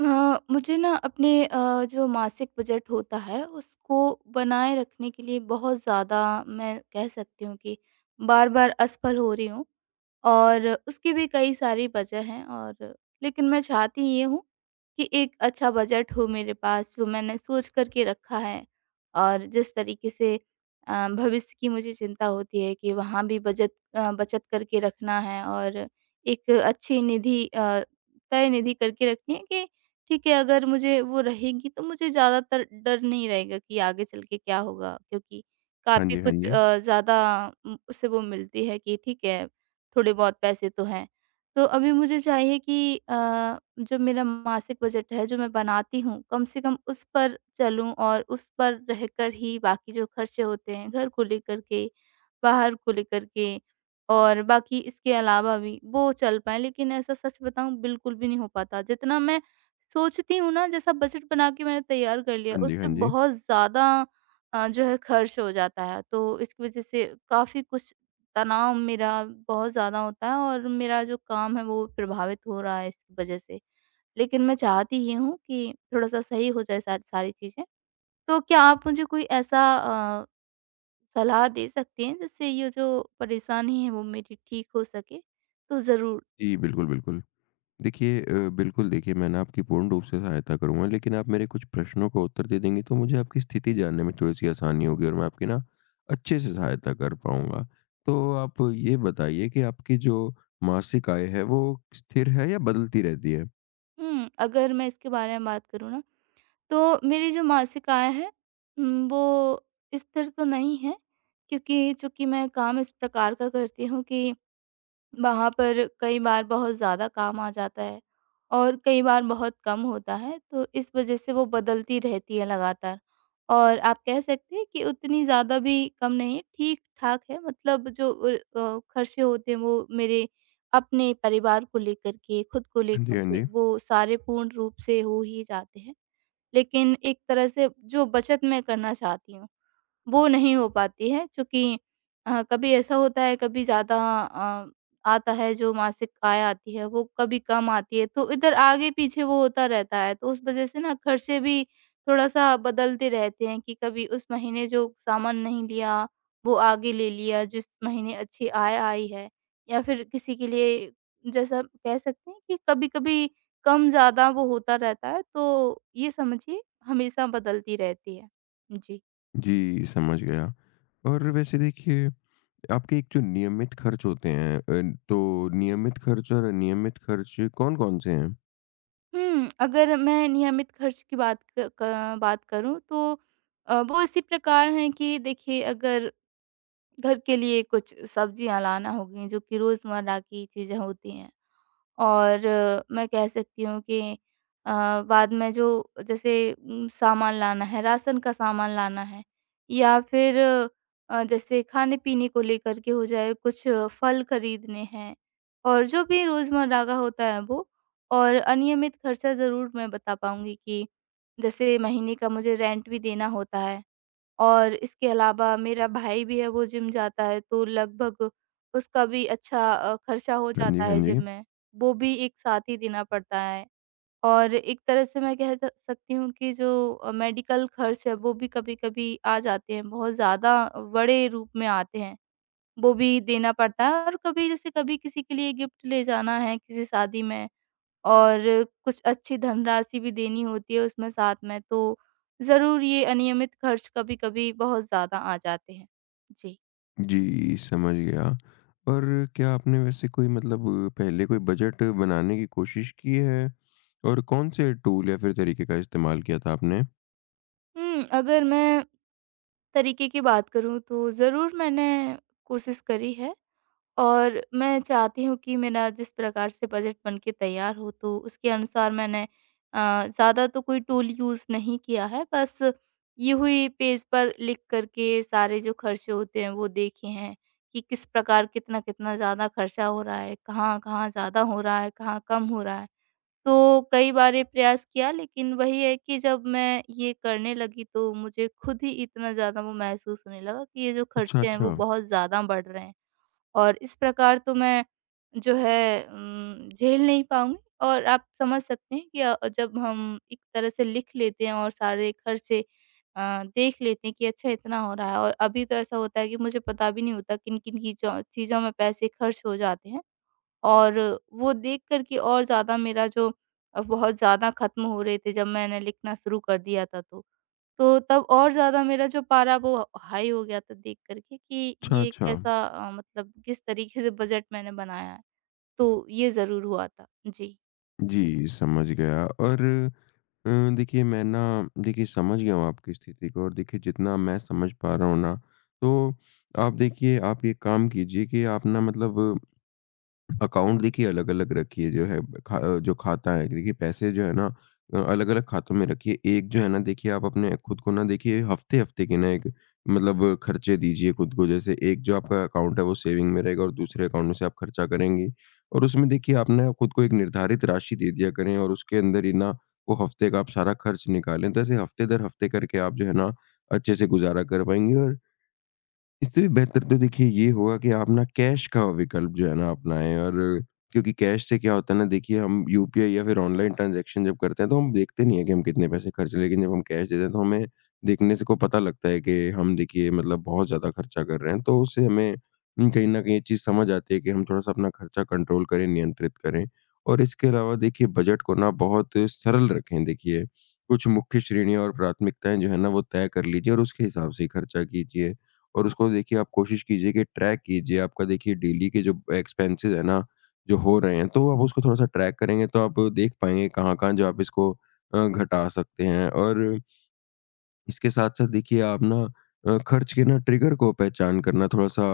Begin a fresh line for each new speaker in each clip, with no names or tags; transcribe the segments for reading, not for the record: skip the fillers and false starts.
मुझे ना अपने जो मासिक बजट होता है उसको बनाए रखने के लिए बहुत ज़्यादा मैं कह सकती हूँ कि बार बार असफल हो रही हूँ। और उसकी भी कई सारी वजह हैं, और लेकिन मैं चाहती ये हूँ कि एक अच्छा बजट हो मेरे पास, जो मैंने सोच कर के रखा है। और जिस तरीके से भविष्य की मुझे चिंता होती है कि वहाँ भी बजट बचत करके रखना है, और एक अच्छी निधि तय निधि करके रखनी है कि ठीक है, अगर मुझे वो रहेगी तो मुझे ज़्यादातर डर नहीं रहेगा कि आगे चल के क्या होगा, क्योंकि
हाँ
काफ़ी
जी, हाँ
कुछ
जी।
ज़्यादा उससे वो मिलती है कि ठीक है, थोड़े बहुत पैसे तो हैं। तो अभी मुझे चाहिए कि अ, जो मेरा मासिक बजट है, जो मैं बनाती हूँ, कम से कम उस पर चलूँ, और उस पर रहकर ही बाकी जो खर्चे होते हैं, घर को लेकर के, बाहर को लेकर के और बाकी, इसके अलावा भी वो चल पाएँ। लेकिन ऐसा, सच बताऊँ, बिल्कुल भी नहीं हो पाता। जितना मैं सोचती हूँ ना, जैसा बजट बना के मैंने तैयार कर लिया,
हाँ जी,
उससे
हाँ जी।
बहुत ज़्यादा जो है खर्च हो जाता है। तो इसकी वज़ह से काफ़ी कुछ तनाव मेरा बहुत ज़्यादा होता है, और मेरा जो काम है वो प्रभावित हो रहा है इस वज़ह से। लेकिन मैं चाहती ये हूँ कि थोड़ा-सा सही हो जाए सारी सारी चीज़ें। तो क्या आप मुझे कोई ऐसा सलाह दे सकते हैं, जिससे ये जो परेशानी है वो मेरी ठीक हो सके? तो ज़रूर।
जी, बिल्कुल, बिल्कुल। देखिए बिल्कुल देखिए मैं ना आपकी पूर्ण रूप से सहायता करूँगा, लेकिन आप मेरे कुछ प्रश्नों का उत्तर दे देंगी तो मुझे आपकी स्थिति जानने में थोड़ी-सी आसानी होगी और मैं आपकी ना अच्छे से सहायता कर पाऊँगा। तो आप ये बताइए कि आपकी जो मासिक आय है वो स्थिर है या बदलती रहती है?
अगर मैं इसके बारे में बात करूँ ना, तो मेरी जो मासिक आय है वो स्थिर तो नहीं है, क्योंकि चूँकि मैं काम इस प्रकार का करती हूँ कि वहाँ पर कई बार बहुत ज़्यादा काम आ जाता है, और कई बार बहुत कम होता है, तो इस वज़ह से वो बदलती रहती है लगातार। और आप कह सकते हैं कि उतनी ज़्यादा भी कम नहीं है, ठीक-ठाक है। मतलब जो खर्चे होते हैं वो मेरे अपने परिवार को लेकर के, खुद को
हाँ जी,
लेकर
हाँ
के,
जी।
वो सारे पूर्ण रूप से हो ही जाते हैं। लेकिन एक तरह से जो बचत मैं करना चाहती हूँ, वो नहीं हो पाती है, क्योंकि कभी ऐसा होता है कभी ज़्यादा अ, आता है, जो मासिक आय आती है वो कभी कम आती है, तो इधर आगे पीछे वो होता रहता है, तो उस वजह से ना खर्चे भी थोड़ा-सा बदलते रहते हैं कि कभी उस महीने जो सामान नहीं लिया, वो आगे ले लिया जिस महीने अच्छी आय आई है, या फिर किसी के लिए, जैसा कह सकते हैं कि कभी-कभी कम ज़्यादा वो होता रहता है, तो ये समझिए हमेशा बदलती रहती है। जी।
जी, समझ गया। और वैसे देखिए आपके एक जो नियमित खर्च होते हैं तो नियमित खर्च और अनियमित खर्च कौन-कौन से हैं?
अगर मैं नियमित खर्च की बात क क बात करूँ, तो वो इसी प्रकार हैं कि देखिए, अगर घर के लिए कुछ सब्जियाँ लाना हो गई, जो कि रोज़मर्रा की चीज़ें होती हैं। और मैं कह सकती हूँ कि बाद में जो जैसे सामान लाना है, राशन का सामान लाना है, या फिर जैसे खाने-पीने को लेकर के हो जाए, कुछ फल खरीदने हैं, और जो भी रोज़मर्रा का होता है वो। और अनियमित खर्चा ज़रूर मैं बता पाऊँगी, कि जैसे महीने का मुझे रेंट भी देना होता है। और इसके अलावा मेरा भाई भी है, वो जिम जाता है, तो लगभग उसका भी अच्छा खर्चा हो
हाँ
जाता
जी, हाँ
है
जी।
जिम में। वो भी एक साथ ही देना पड़ता है। और एक तरह से मैं कह त सकती हूँ कि जो मेडिकल खर्च है, वो भी कभी-कभी आ जाते हैं, बहुत ज़्यादा बड़े रूप में आते हैं। वो भी देना पड़ता है, और कभी जैसे कभी किसी के लिए गिफ्ट ले जाना है किसी शादी में, और कुछ अच्छी धनराशि भी देनी होती है उसमें साथ में, तो ज़रूर ये अनियमित खर्च कभी-कभी बहुत ज़्यादा आ जाते हैं। जी।
जी, समझ गया। और क्या आपने वैसे कोई मतलब पहले कोई बजट बनाने की कोशिश की है? और कौन-से टूल या फिर तरीके का इस्तेमाल किया था आपने?
अगर मैं तरीके की बात करूँ, तो ज़रूर मैंने कोशिश करी है। और मैं चाहती हूँ कि मेरा जिस प्रकार से बजट बन के तैयार हो, तो उसके अनुसार मैंने ज़्यादा तो कोई टूल यूज़ नहीं किया है, बस ये हुई पेज पर लिख करके सारे जो खर्चे होते हैं वो देखे हैं कि किस प्रकार कितना कितना ज़्यादा खर्चा हो रहा है, कहाँ कहाँ ज़्यादा हो रहा है, कहाँ कम हो रहा है। तो कई बार ये प्रयास किया, लेकिन वही है कि जब मैं ये करने लगी, तो मुझे खुद ही इतना ज़्यादा वो महसूस होने लगा कि ये जो
अच्छा,
खर्चे हैं वो
अच्छा।
बहुत ज़्यादा बढ़ रहे हैं। और इस प्रकार तो मैं जो है झेल नहीं पाऊँगी। और आप समझ सकते हैं कि जब हम एक तरह से लिख लेते हैं, और सारे खर्चे देख लेते हैं कि अच्छा इतना हो रहा है, और अभी तो ऐसा होता है कि मुझे पता भी नहीं होता किन-किन चीज़ों चीज़ों में पैसे खर्च हो जाते हैं। और वो देख कर के और ज़्यादा मेरा जो बहुत ज़्यादा खत्म हो रहे थे, जब मैंने लिखना शुरू कर दिया था तो। तो तब और ज़्यादा मेरा जो पारा वो हाई हो गया था देख कर के कि
अच्छा,
ये
अच्छा।
कैसा मतलब किस तरीके से बजट मैंने बनाया है। तो ये ज़रूर हुआ था। जी,
जी, समझ गया और अ, देखिए मैं ना देखिए समझ गया हूँ आपकी स्थिति को और देखिए जितना मैं समझ पा रहा हूँ ना, तो आप देखिए आप ये काम कीजिए कि आप ना मतलब अकाउंट देखिए अलग-अलग रखिए जो है खा जो खाता है देखिए पैसे जो है ना, अलग-अलग खातों में रखिए। एक जो है ना देखिए आप अपने खुद को ना देखिए हफ्ते-हफ्ते के ना एक मतलब खर्चे दीजिए खुद को। जैसे एक जो आपका अकाउंट है वो सेविंग में रहेगा और दूसरे अकाउंट में से आप खर्चा करेंगी। और उसमें देखिए आप ना खुद को एक निर्धारित राशि दे दिया करें और उसके अंदर ही ना वो हफ्ते का आप सारा खर्च निकालें। तो ऐसे हफ्ते दर हफ्ते करके आप जो है ना अच्छे से गुज़ारा कर पाएँगी। और इससे भी बेहतर तो देखिए ये हुआ कि आप ना कैश का विकल्प जो है ना अपनाएँ। और क्योंकि कैश से क्या होता है ना, देखिए हम यूपीआई या फिर ऑनलाइन ट्रांज़ैक्शन जब करते हैं तो हम देखते नहीं हैं कि हम कितने पैसे खर्च, लेकिन जब हम कैश देते हैं तो हमें देखने से को पता लगता है कि हम देखिए मतलब बहुत ज़्यादा खर्चा कर रहे हैं। तो उससे हमें कहीं न कहीं ये चीज़ समझ आती है कि हम थोड़ा-सा अपना खर्चा कंट्रोल करें, नियंत्रित करें। और इसके अलावा देखिए बजट को ना बहुत सरल रखें देखिए, कुछ मुख्य श्रेणियाँ और प्राथमिकताएँ जो है ना वो तय कर लीजिए और उसके हिसाब से ही खर्चा कीजिए। और उसको देखिए आप कोशिश कीजिए कि ट्रैक कीजिए, आपका देखिए डेली के जो एक्सपेंसेस हैं ना, जो हो रहे हैं, तो आप उसको थोड़ा-सा ट्रैक करेंगे तो आप देख पाएँगे कहाँ-कहाँ जो आप इसको घटा सकते हैं। और इसके साथ-साथ देखिए आप ना खर्च के ना ट्रिगर को पहचान करना थोड़ा-सा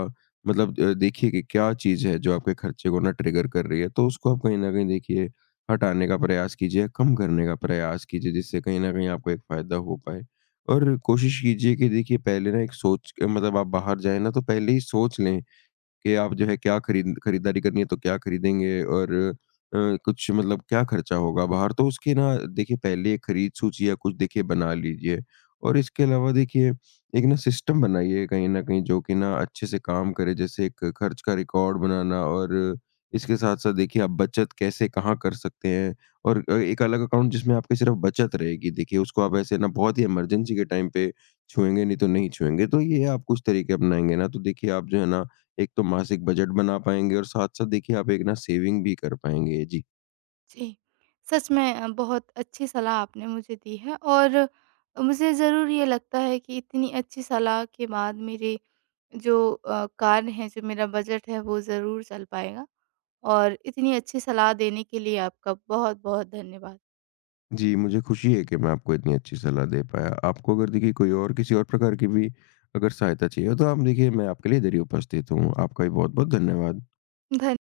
मतलब, देखिए कि क्या चीज़ है जो आपके खर्चे को ना ट्रिगर कर रही है, तो उसको आप कहीं न कहीं देखिए हटाने का प्रयास कीजिए, कम करने का प्रयास कीजिए जिससे कहीं न कहीं आपको एक फ़ायदा हो पाए। और कोशिश कीजिए कि देखिए पहले ना एक सोच मतलब आप बाहर जाएँ ना तो पहले ही सोच लें कि आप जो है क्या खरीदारी करनी है तो क्या खरीदेंगे, और कुछ मतलब क्या खर्चा होगा बाहर तो उसकी ना देखिए पहले एक खरीद सूची या कुछ देखिए बना लीजिए। और इसके अलावा देखिए एक ना सिस्टम बनाइए कहीं ना कहीं जो कि ना अच्छे से काम करे, जैसे एक खर्च का रिकॉर्ड बनाना। और इसके साथ साथ देखिए आप बचत कैसे कहाँ कर सकते हैं, और एक अलग अकाउंट जिसमें आपकी सिर्फ बचत रहेगी देखिए उसको आप ऐसे ना बहुत ही इमरजेंसी के टाइम पे छुएंगे नहीं तो नहीं छुएंगे, तो ये आप कुछ तरीके अपनाएंगे ना तो देखिए आप जो है ना एक तो मासिक बजट बना पाएँगे और साथ-साथ देखिए आप एक ना सेविंग भी कर पाएँगे। जी।
जी। सच में बहुत अच्छी सलाह आपने मुझे दी है, और मुझे ज़रूर ये लगता है कि इतनी अच्छी सलाह के बाद मेरे जो कार्य हैं, जो मेरा बजट है वो ज़रूर चल पाएगा। और इतनी अच्छी सलाह देने के लिए आपका बहुत-बहुत धन्यवाद।
जी, मुझे खुशी है कि मैं आपको इतनी अच्छी सलाह दे पाया। आपको अगर देखिए कोई और किसी और प्रकार की भी अगर सहायता चाहिए हो तो आप देखिए मैं आपके लिए इधर ही उपस्थित हूँ। आपका भी बहुत-बहुत धन्यवाद।
धन्य